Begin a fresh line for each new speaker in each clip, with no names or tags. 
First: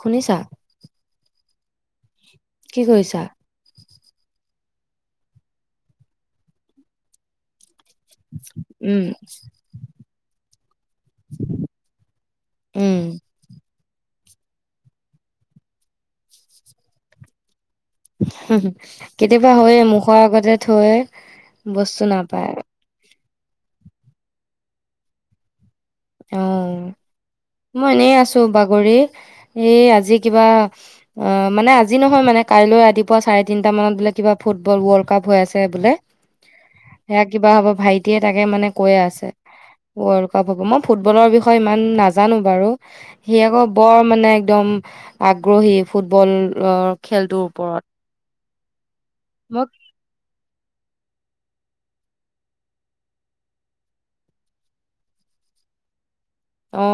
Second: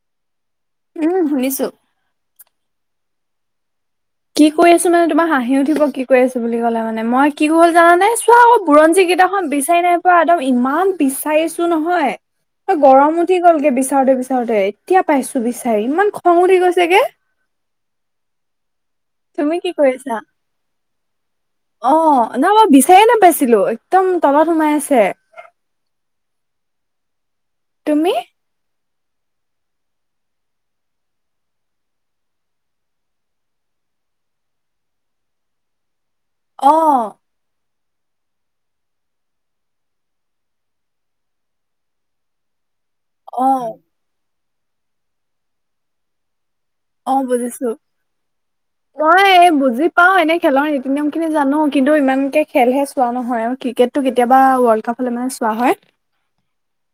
শুনিছা?
উম, শুনিছোঁ।
কি কৰিছা?
কি কৰি আছোঁ মানে তোমাৰ হাঁহি উঠিব কি কৰি আছো বুলি ক'লে মানে মই কি হ'ল জানানে, চোৱা আকৌ
উম
বুৰঞ্জী কিতাপ খন বিচাৰি নাই পোৱা একদম ইমান বিচাৰিছো নহয়,
উম
গৰম উঠি গলগে বিচাৰোতে বিচা তে এতিয়া পাইছোঁ বিচাৰি ইমান খং উঠি গৈছেগে।
হুম হু । কেতিয়াবা
তুমি কি
হৈয়ে
কৰিছা?
মুখৰ আগতে থৈ, বস্তু নাপায় ।
ছিলো একদম তলত সোমাই আছে।
অ। মই
তুমি?
এনেই আছোঁ বাগৰি। এই আজি কিবা, অ মানে আজি নহয় মানে কাইলৈ ৰাতিপুৱা চাৰে তিনটা মানত বোলে কিবা ফুটবল ৱৰ্ল্ড কাপ হৈ আছে বোলে।
অ'
সেয়া কিবা হ'ব ভাই এতিয়া তাকে মানে কৈয়ে আছে, ৱৰ্ল্ড কাব হ'ব ন ফুটবলৰ বিষয়ে ইমান নাজানো বাৰু। সি আকৌ
অ'
বৰ মানে একদম আগ্ৰহী ফুটবল ৰ
অ'
খেলটোৰ
বুজিছো।
ওপৰত
মই বুজি পাও, এনে খেলৰ নীতি নিয়ম খিনি জানো কিন্তু ইমানকে খেলহে চোৱা নহয় আৰু ক্ৰিকেটটো কেতিয়াবা ৱৰ্ল্ড কাপ হ'লে মানে চোৱা হয়।
অ,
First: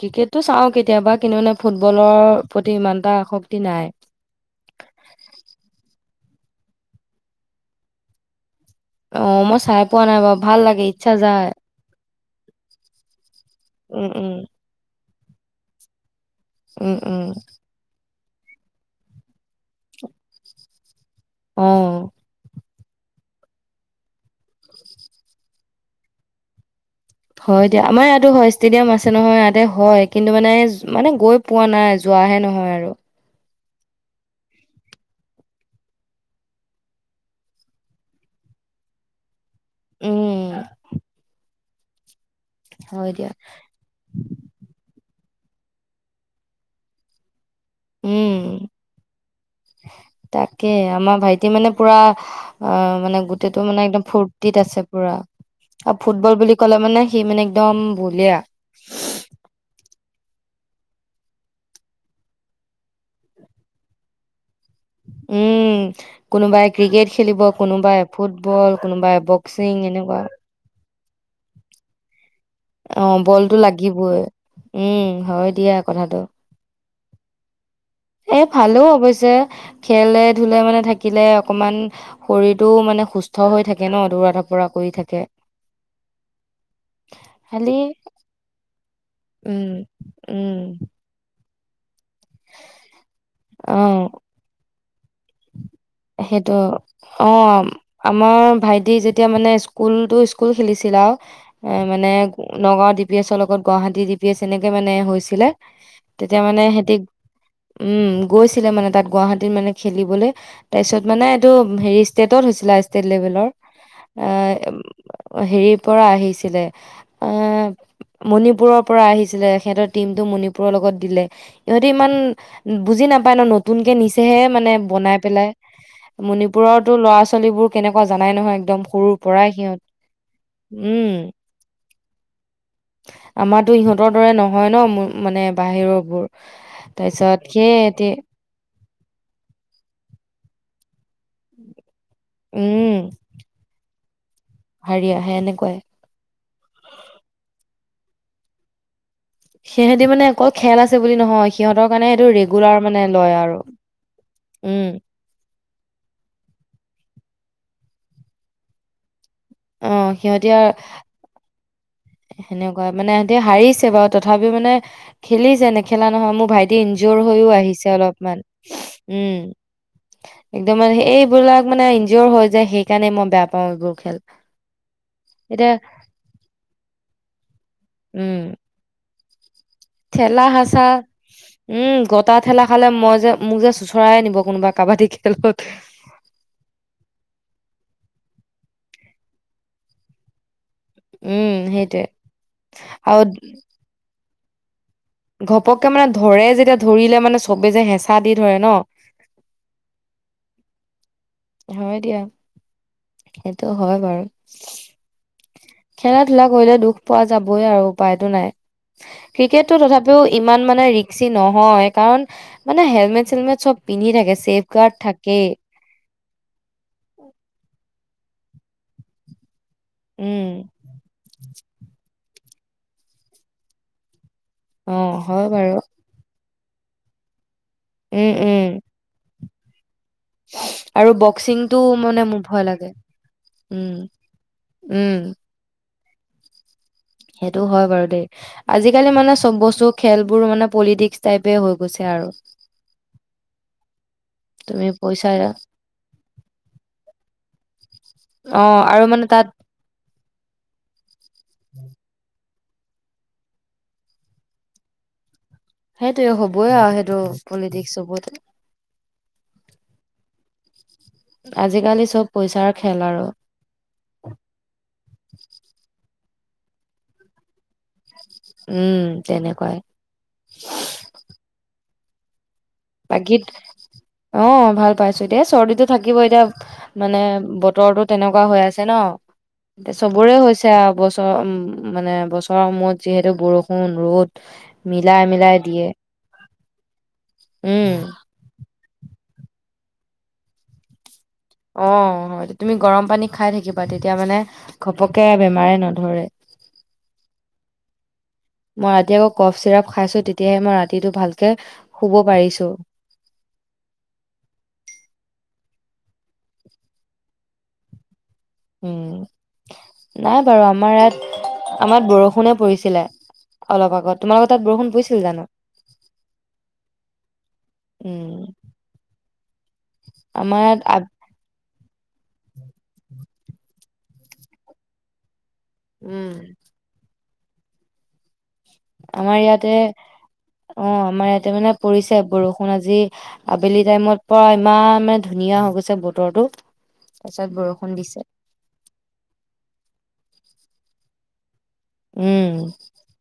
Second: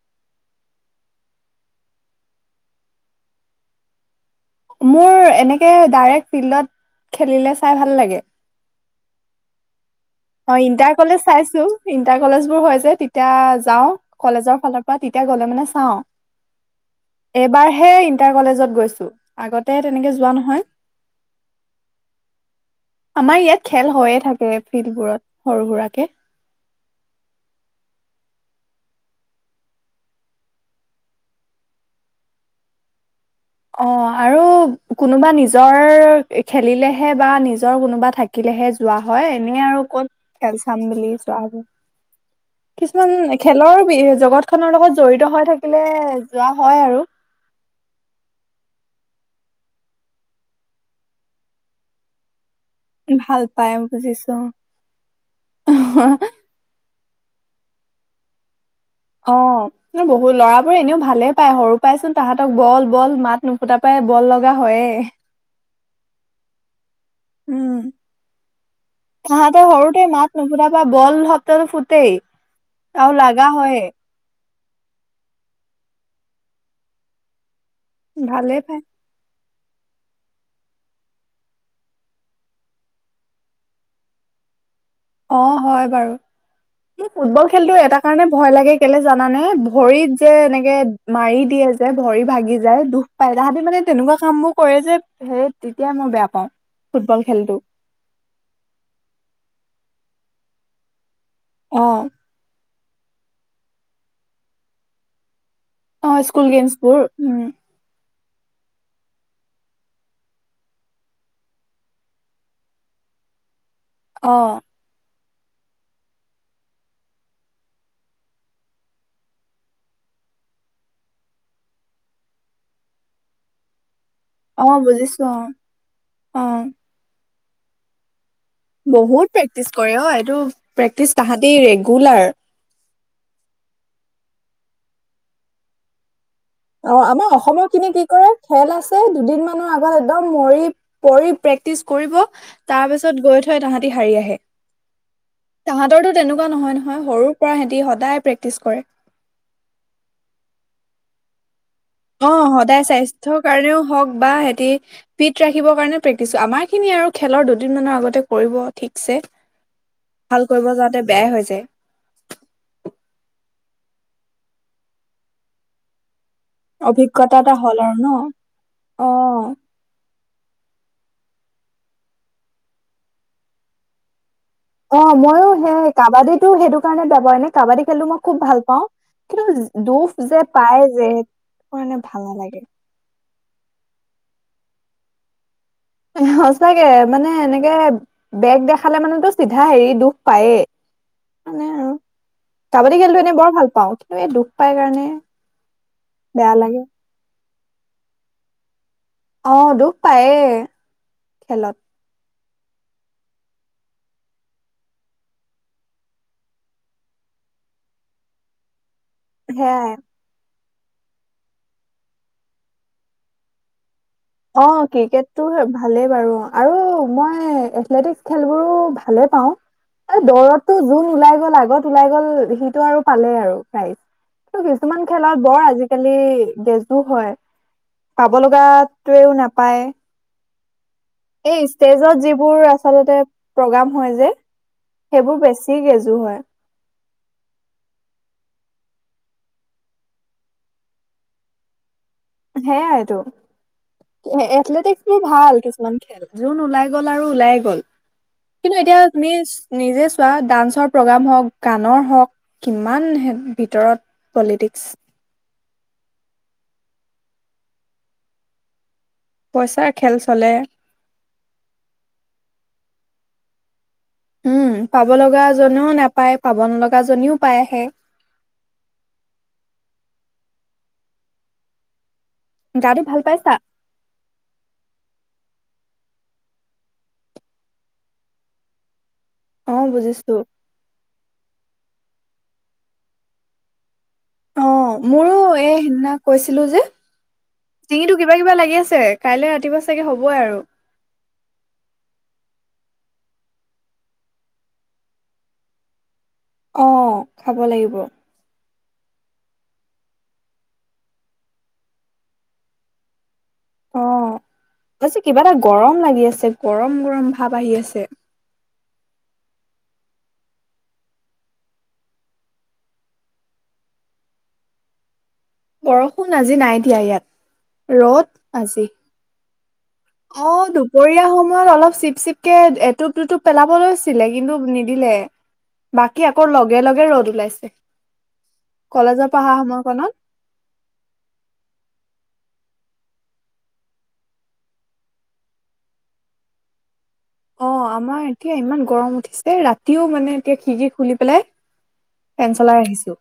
ক্ৰিকেটটো চাওঁ কেতিয়াবা কিন্তু মানে ফুটবলৰ প্ৰতি ইমানটা আসক্তি নাই।
মোৰ এনেকে ডাইৰেক্ট ফিল্ডত খেলিলে চাই ভাল লাগে।
অ, মই চাই- পোৱা নাই বাৰু
অ
ভাল লাগে
ইণ্টাৰ
ইচ্ছা
কলেজ
যায়
চাইছো, ইণ্টাৰ কলেজ বোৰ হৈ যে, তেতিয়া যাওঁ
উম উম
কলেজৰ ফালৰ পৰা তেতিয়া গলে মানে চাওঁ।
উম উম।
ণ্টাৰ কলেজত গৈছো, আগতে তেনেকে যোৱা নহয়।
অ।
আমাৰ ইয়াত খেল হৈয়ে থাকে। ফিল্ডবোৰত, সৰু সুৰাকে।
হয় দিয়া, আমাৰ ইয়াতো হয় ষ্টেডিয়াম আছে নহয় ইয়াতে হয় কিন্তু মানে, মানে গৈ পোৱা নাই যোৱাহে নহয় আৰু।
অ আৰু কোনোবা নিজৰ খেলিলেহে বা নিজৰ কোনোবা থাকিলেহে যোৱা হয়। এনে আৰু ক'ত
উম
খেল চাম বুলি যোৱা হব
হয়
কিছুমান
দিয়া
খেলৰ বি জগত খনৰ লগত জড়িত হৈ থাকিলে যোৱা হয় আৰু
উম তাকে আমাৰ ভাইটি মানে পুৰা অ মানে
ভাল
গোটেইটো
পাই
মানে একদম
বুজিছো
ফূৰ্তিত আছে পুৰা আৰু ফুটবল বুলি ক'লে মানে সি মানে একদম বলীয়া
অ বহুত ল'ৰাবোৰে এনেও ভালে পায় সৰু পাইচোন তাহাঁতক বল বল মাত নুফুটা পাই বল লগ।
উম কোনোবাই ক্ৰিকেট খেলিব
উম।
কোনোবাই ফুটবল বল
তাহাঁতে সৰুতে মাত নুফুতাপা বল শব্দটো ফুটেই
অ
আৰু লাগা
বলতো
হয়ে
লাগিবই উম হয় দিয়া কথাটো এ
ভালেই পায়
ভালো অৱশ্যে খেলে ধোলে মানে থাকিলে অকমান শৰীৰটো মানে সুস্থ হৈ থাকে ন দৌৰা ধপৰা কৰি থাকে।
অ হয় বাৰু মোক ফুটবল
খালি
খেলতো এটা কাৰণে ভয় লাগে কেলে জানানে
উম,
ভৰিত যে
উম,
এনেকে মাৰি দিয়ে । যে ভৰি ভাগি যায় দুখ পায় তাহাঁতি মানে
অ',
তেনেকুৱা কাম বোৰ কৰে যে হ [unintelligible]
সেইটো অ আমাৰ ভাইটি যেতিয়া মানে স্কুল তো স্কুল খেলিছিলা
অ
এই মানে নগাঁও ডি পি এছৰ লগত গুৱাহাটী ডি পি এছ এনেকৈ মানে হৈছিলে।
অ
তেতিয়া
স্কুল
মানে
গ্ৰাস
সিহঁতি
বোৰ উম
উম, গৈছিলে মানে তাত গুৱাহাটীত মানে খেলিবলৈ তাৰপিছত মানে এইটো হেৰি ষ্টেটত হৈছিলে ষ্টেট লেভেলৰ এ
অ
উ হেৰিৰ পৰা আহিছিলে অ মণিপুৰৰ পৰা আহিছিলে সিহঁতৰ টিমতটো মণিপুৰৰ লগত দিলে সিহঁতে ইমান বুজি নাপায় ন নতুনকে নিচে। নিছে
অ
মানে বনাই
বুজিছো অ
পেলাই।
অ
মণিপুৰোতো ল'ৰা ছোৱালী ছোৱালীবোৰ কেনেুৱা
বহুত প্ৰেক্টিচ কৰে অ এইটো প্ৰেক্টিচ তাহতি ৰেগুলাৰ।
আমাতো ইহঁতৰ দৰে নহয় ন মানে বাহিৰৰ বোৰ
অ আমাৰ
তাৰপিছত
অসমৰ
সেই
কিখিনি কি
এতি
কৰে খেল আছে দুদিন মানৰ আগত একদম মৰি পৰি প্ৰেক্টিছ কৰিব । তাৰ
উম,
পিছত গৈ থৈ তাহাঁত হাৰি আহে।
হাৰিয়া সে এনেকুৱাই।
তহঁতৰটো তেনেকুৱা নহয়, নহয় । সৰুৰ পৰা সে তি সদায় প্ৰেক্টিছ কৰে।
সিহঁতি মানে অকল খেল আছে বুলি নহয়, সিহঁতৰ কাৰণে এইটো
অ'
ৰেগুলাৰ
সদায়
মানে লয়
স্বাস্থ্যৰ
আৰু
কাৰণেও হওঁক বা হেতি
উম
ফিট ৰাখিবৰ কাৰণেও প্ৰেক্টিছ । আমাৰখিনি আৰু খেলৰ দুদিনমানৰ আগতে কৰিব ঠিকছে।
অ সিহঁতি
ভাল
আৰু
কৰিব যাওঁতে বেয়াই হৈ যায়।
সেনেকুৱা মানে সিহঁতি হাৰিছে বাৰু । তথাপিও মানে খেলিছে, নেখেলা নহয় । মোক ভাইটি ইনজ্যোৰ
অভিজ্ঞতা
হৈয়ো
এটা হ'ল
আহিছে
আৰু ন
অলপমান ।
অ
উম। একদম মানে এইবিলাক মানে ইনজ্যোৰ হৈ যায়, সেইকাৰণে মই বেয়া পাওঁ এইবোৰ খেল।
অ' ময়ো
এতিয়া
সেই কাবাডীতো সেইটো কাৰণে হোৱাৰ নে কাবাডী খেলোঁ। মই খুব ভাল পাওঁ। কিন্তু জ
ঠেলা-হেচাঁ, উম,
কাৰণে ভাল
গোটা
নালাগে
ঠেলা খালে মই যে- মোক যে চোঁচৰাই নিব কোনোবা কাবাডী খেলত
সচাঁকে মানে এনেকে বেগ দেখালে মানেটো চিধা হেৰি দুখ পায়ে।
উম
মানে আৰু ।
সেইটোৱে
কাবাডী খেলটো
আৰু
এনে বৰ ভাল পাওঁ। কিন্তু এই দুখ পাই কাৰণে
ঘপককে মানে ধৰে
বেয়া
যেতিয়া,
লাগে
ধৰিলে মানে চবে যে হেঁচা দি ধৰে ন'
অ' দুখ পায়ে। খেলত
হয় দিয়া। সেইটো হয় বাৰু। খেলা-ধূলা কৰিলে দুখ পোৱা যাবই আৰু, উপায়টো নাই। ক্ৰিকেটটো
সেয়াই
তথাপিও ইমান ইমান মানে ৰিক্সি নহয় । কাৰণ মানে হেলমেট-চেলমেট চব পিন্ধি থাকে ছেফ
অ'
গাৰ্ড
ক্ৰিকেটটো
থাকেই
ভালেই বাৰু। আৰু মই এথলেটিক্স খেলবোৰো ভালে পাওঁ। এ
উম
দৌৰততো যোন ওলাই গ'ল আগত, ওলাই গ'ল, সিটো আৰু পালেই আৰু প্ৰাইজ।
অ
কিছুমান
হয়
খেলত বৰ
বাৰু
আজিকালি ডেজো হয়। পাব
উম উম
লগা টোৱেই নাপায়
আৰু
এই
বক্সিংটো
ষ্টেজত
মানে মোৰ
যিবোৰ
ভয় লাগে
আচলতে প্ৰগ্ৰাম
উম
হয় যে
উম
সেইবোৰ বেছি য হয়
সেইটো হয় বাৰু দেই আজিকালি মানে চব বস্তু খেলবোৰ মানে পলিটিক্স টাইপে হৈ গৈছে। আৰু
সেয়াই এইটো
তুমি
এথলেটিক বোৰ
পইচা
ভাল কিছুমান খেল যোন ওলাই গল আৰু ওলাই গল
অ
কিন্তু
আৰু
এতিয়া
মানে
তুমি
তাত
নিজে চোৱা ডান্সৰ প্ৰগ্ৰাম হওক কাণৰ হওক কিমান ভিতৰত পলিটিক্স
সেইটোৱে হবই আৰু সেইটো পলিটিক্স চবত
পইচাৰ খেল চলে
আজিকালি চব পইচাৰ খেল আৰু
উম পাব লগা জনেও নাপায় পাব নলগা জনীও পাই আহে
উম তেনেকুৱাই
গাটো ভাল
বাকীত
পাইছা
অ ভাল পাইছো এ দে চৰ্দিটো থাকিব এতিয়া মানে বতৰটো তেনেকুৱা হৈ আছে ন
অ
এয়া চবৰে
বুজিছো
হৈছে বছৰ উম মানে বছৰৰ সময়ত যিহেতু বৰষুণ ৰ'দ
অঁ
মিলাই
মোৰো
মিলাই
এই
দিয়ে
সেইদিনা কৈছিলো যে
উম,
ডিঙিতটো কিবা কিবা লাগি আছে কাইলে ৰাতিপুৱা চাগে হ'বই আৰু
অঁ হয় তুমি গৰম পানী খাই থাকিবা, তেতিয়া মানে ঘপকে বেমাৰে নধৰে
অঁ খাব লাগিব।
মই ৰাতি আকৌ কফ চিৰাপ খাইছো তেতিয়াহে মই ৰাতিটো ভালকে শুব পাৰিছোঁ
অঁ পাছে কিবা এটা গৰম লাগি আছে গৰম গৰম ভাৱ আহি আছে
উম নাই বাৰু আমাৰ ইয়াত আমাৰ বৰষুণে পৰিছিলে অলপ আগত তোমালোকৰ তাত বৰষুণ পৰিছিল জানো
বৰষুণ আজি নাই দিয়া ইয়াত
উম।
ৰ'দ আজি অঁ
আমাৰ ইয়াত আ
দুপৰীয়া সময়ত অলপ চিপ চিপ কে এটোপ দুুটুপ পেলাব লৈছিলে কিন্তু নিদিলে বাকী
উম।
আকৌ লগে লগে ৰ'দ ওলাইছে ছে
আমাৰ ইয়াতে অঁ আমাৰ ইয়াতে মানে পৰিছে বৰষুণ মানে আজি আবেলি টাইমত পৰা ইমান মানে ধুনীয়া হৈ গৈছে বতৰটো তাৰপিছত
অঁ
বৰষুণ দিছে।
আমাৰ এতিয়া ইমান গৰম উঠিছে ৰাতিও মানে এতিয়া খিৰকি খুলি পেলাই
উম,
ফেন চলাই আহিছো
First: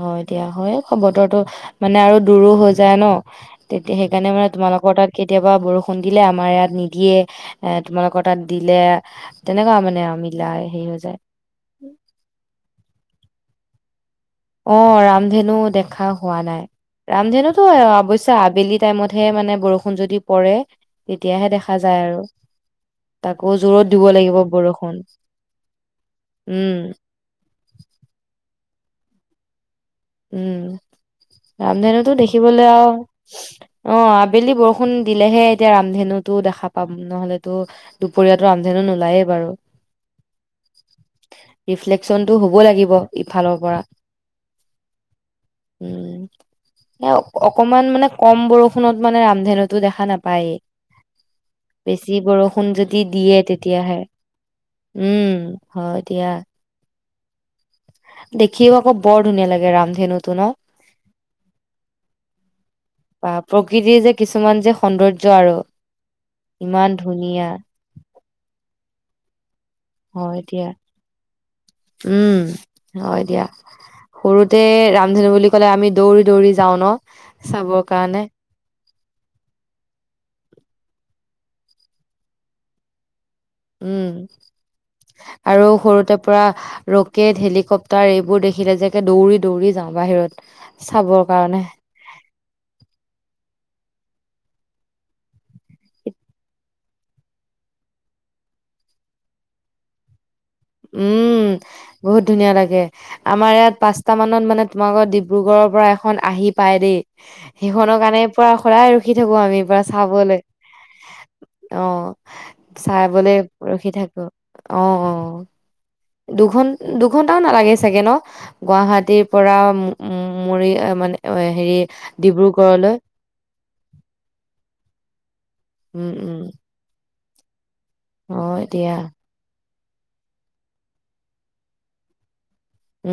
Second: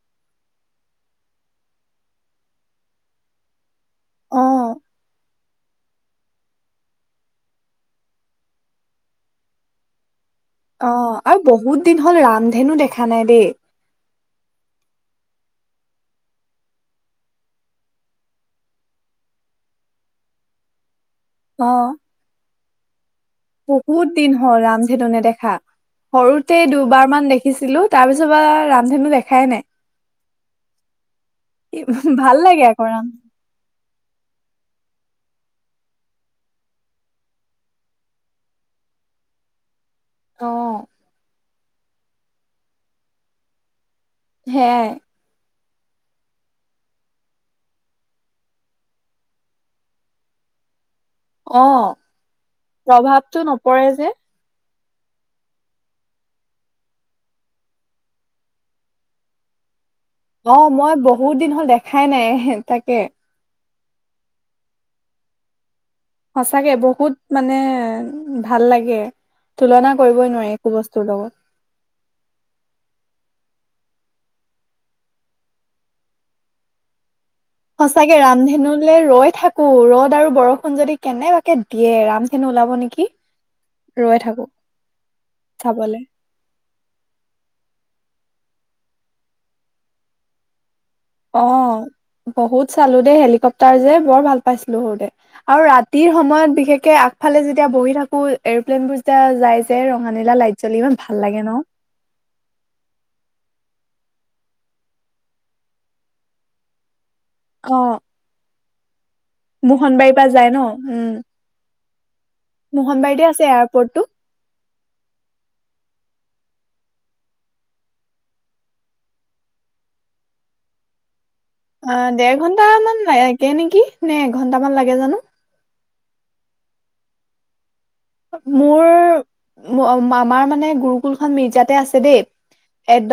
হয় এতিয়া হয় বতৰো মানে আৰু দূৰো হৈ যায় ন তেতিয়া সেইকাৰণে মানে
অ
তোমালোকৰ তাত কেতিয়াবা বৰষুণ দিলে আমাৰ ইয়াত নিদিয়ে এ তোমালোকৰ তাত দিলে তেনেকুৱা মানে আমি
অঁ আৰু বহুত দিন হ'ল ৰামধেনু দেখা নাই দেই
অ ৰামধেনু দেখা হোৱা নাই ৰামধেনুতো অবশ্যে আবেলি টাইমতহে মানে বৰষুণ যদি পৰে তেতিয়াহে
অ
দেখা যায় আৰু। তাকো জোৰত দিব
বহুত
লাগিব
দিন হল
বৰষুণ
ৰামধেনু নেদেখা সৰুতে
উম
দুবাৰ মান দেখিছিলো তাৰ পিছৰ বা ৰা ধেনু দেখাই নাই
উম ৰামধেনুতো
ভাল লাগে
দেখিবলৈ
আকৌ
আৰু
ৰাম
অ আবেলি বৰষুণ দিলেহে এতিয়া ৰামধেনুতো দেখা পাম নহলেতো দুপৰীয়তো ৰামধেনু নোলায়েই বাৰু
অহ
ৰিফ্লেকচনতটো হ'ব লাগিব ইফালৰ পৰা
সেয়াই
উম অকমান মানে কম বৰষুণত মানে ৰামধেনুতো দেখা নাপায়
অ
বেছি বৰষুণ যদি দিয়ে
প্ৰভাৱটো নপৰে
তেতিয়াহে
যে
উম হয় দিয়া দেখিও আকৌ বৰ ধুনীয়া লাগে । ৰামধেনু
অ মই বহুত দিন হ'ল দেখাই নাই হে তাকে
বা প্ৰকৃতিৰ যে কিছুমান যে সৌন্দৰ্য আৰু
সচাঁকে
ইমান
বহুত
ধুনীয়া
মানে ভাল লাগে তুলনা কৰিবই
হয়
নোৱাৰি
দিয়া
একো বস্তুৰ লগত
উম হয় দিয়া সৰুতে ৰামধেনু বুলি ক'লে আমি দৌৰি দৌৰি যাওঁ ন চাবৰ
সঁচাকে
কাৰণে
ৰামধেনুলে ৰৈ থাকোঁ ৰ'দ আৰু বৰষুণ যদি। কেনেবাকে দিয়ে ৰামধেনু ওলাব নেকি?
উম
ৰৈ থাকো
আৰু
চাবলে
সৰুতে পৰা ৰকেট হেলিকপ তাৰ এইবোৰ দেখিলে যে দৌৰি দৌৰি যাওঁ বাহিৰত চাবৰ
অ
কাৰণে
বহুত চালো দেই হেলিকপ্টাৰ যে বৰ ভাল পাইছিলো সৰুতে আৰু ৰাতিৰ সময়ত বিশেষকে আগফালে যেতিয়া বহি থাকো এৰপ্লেইন বোৰ যেতিয়া যাই যে ৰঙা নীলা লাইট জ্বলি ইমান ভাল লাগে
উম
ন
বহুত ধুনীয়া লাগে আমাৰ ইয়াত পাঁচ টা মানত মানে তোমালোকৰ ডিব্ৰুগড়ৰ পৰা এখন আহি পায় দেই ।
অ
সিখনৰ কাৰণে পৰা কৰা আৰু ৰখি থাকো আমি পৰা
মোহনবাৰীৰ
চাবলৈ
যায় ন উম
অহ
মোহনবাৰীতে
চাবলে
আছে
ৰখি
এয়াৰপৰ্টটো
থাকো অ অ দুঘন দুঘন্টাও নালাগে চাগে ন গুৱাহাটীৰ পৰা মৰি মানে হেৰি
অ দেৰ
ডিব্ৰুগড়লৈ
ঘন্টামান লাগে নেকি নে এঘন্টামান লাগে জানোঁ।
উম উম অ
মোৰ
এতিয়া
আমাৰ মানে গুৰুকুলখন মিৰ্জাতে আছে দেই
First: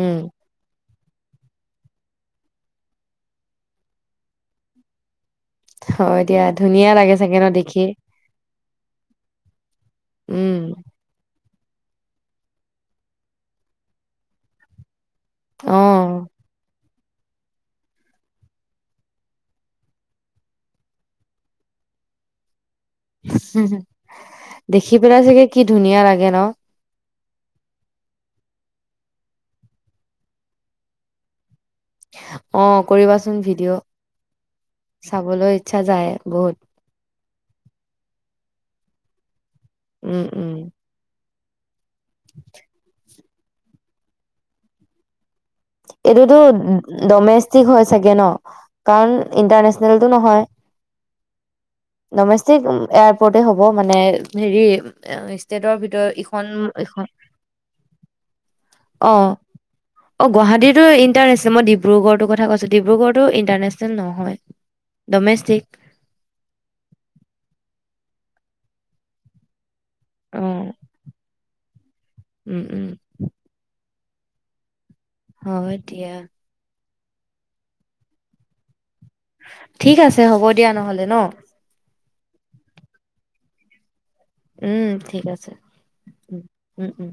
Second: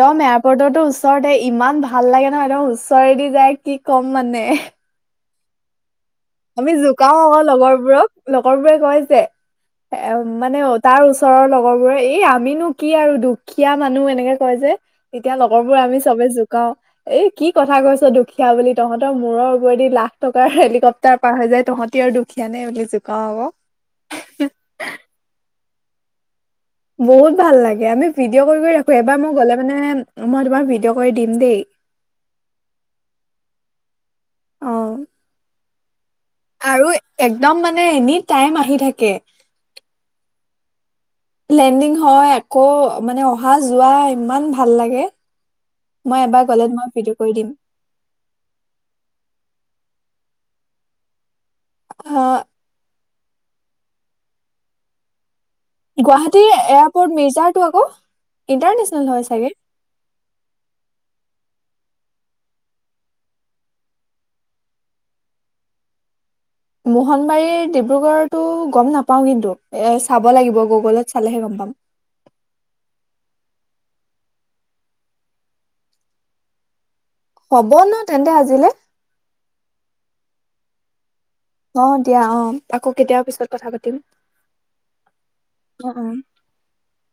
উম
এয়াৰপৰ্টতো। ওচৰতে ইমান ভাল লাগে নহ একদম ওচৰেদি যায় কি ক'ম মানে।
হয় দিয়া
আমি
ধুনীয়া লাগে
জোকাও
চাগে
আকৌ
ন
লগৰ
দেখি
বোৰক লগৰ বোৰে কৈ যে এ মানে
উম
তাৰ ওচৰৰ লগত। লগৰবোৰে এই আমিনো কি আৰু দুখীয়া মানুহ এনেকে কয় যে। এতিয়া
অ
লগৰবোৰ আমি চবে জোকাও। এই কি কথা কৈছ। দুখীয়া বুলি তহঁতৰ মূৰ ওপৰেদি লাখ টকাৰ হেলিকপটাৰ। তা পাৰ হৈ যায় তহঁতি আৰু দুখীয়া নে। জোকাও আকৌ
দেখি পেলাই চাগেই। কি ধুনীয়া লাগে ন।
বহুত ভাল লাগে আমি ভিডিঅ' কৰি কৰি ৰাখোঁ এবাৰ মই গ'লে মানে মই তোমাক ভিডিঅ' কৰি দিম দেই।
অ কৰিবাচোন
অ
ভিডিঅ' চাবলৈ। ইচ্ছা যায়। বহুত
আৰু একদম মানে এনি টাই আহি থাকে। কে
উম উম
লেণ্ডিং হয় আকৌ মানে আহা যোৱা ইমান ভাল লাগে। মই
এইটোতো
এবাৰ গ'লে তোমাক ভিডিঅ' কৰি দিম।
ডমেষ্টিক হৈ চাগে ন কাৰণ ইণ্টাৰনেচনেলতটো নহয়।
অ'
ডমেচটিক ওপৰতে হ'ব মানে হেৰি ষ্টেটৰ ভিতৰত ইখন
গুৱাহাটীৰ
ইখন
এয়াৰপৰ্ট মিজাৰ তো আকৌ ইন্টাৰনেচনেল হয় চাগে।
এটো ইটাৰনেচনেল মই ডিব্ৰুগড়ৰ কথা কৈছোঁ ডিব্ৰুগড়তো ইণ্টাৰনেচনেল নহয় ডমেচষ্টিক।
মোহনবাৰীৰ ডিব্ৰুগড়তো গম নাপাওঁ কিন্তু। এ চাব
অ
লাগিব গুগলত চালেহে গম পাম।
উম উম হয় এতিয়া।
হ'ব ন তেন্তে আজিলে।
ঠিক আছে হ'ব দিয়া নহ'লে ন।
অ দিয়া অ আকৌ কেতিয়াবা পিছত কথা পাতিম।
উম ঠিক আছে
অ' অ'।
উ উম উম।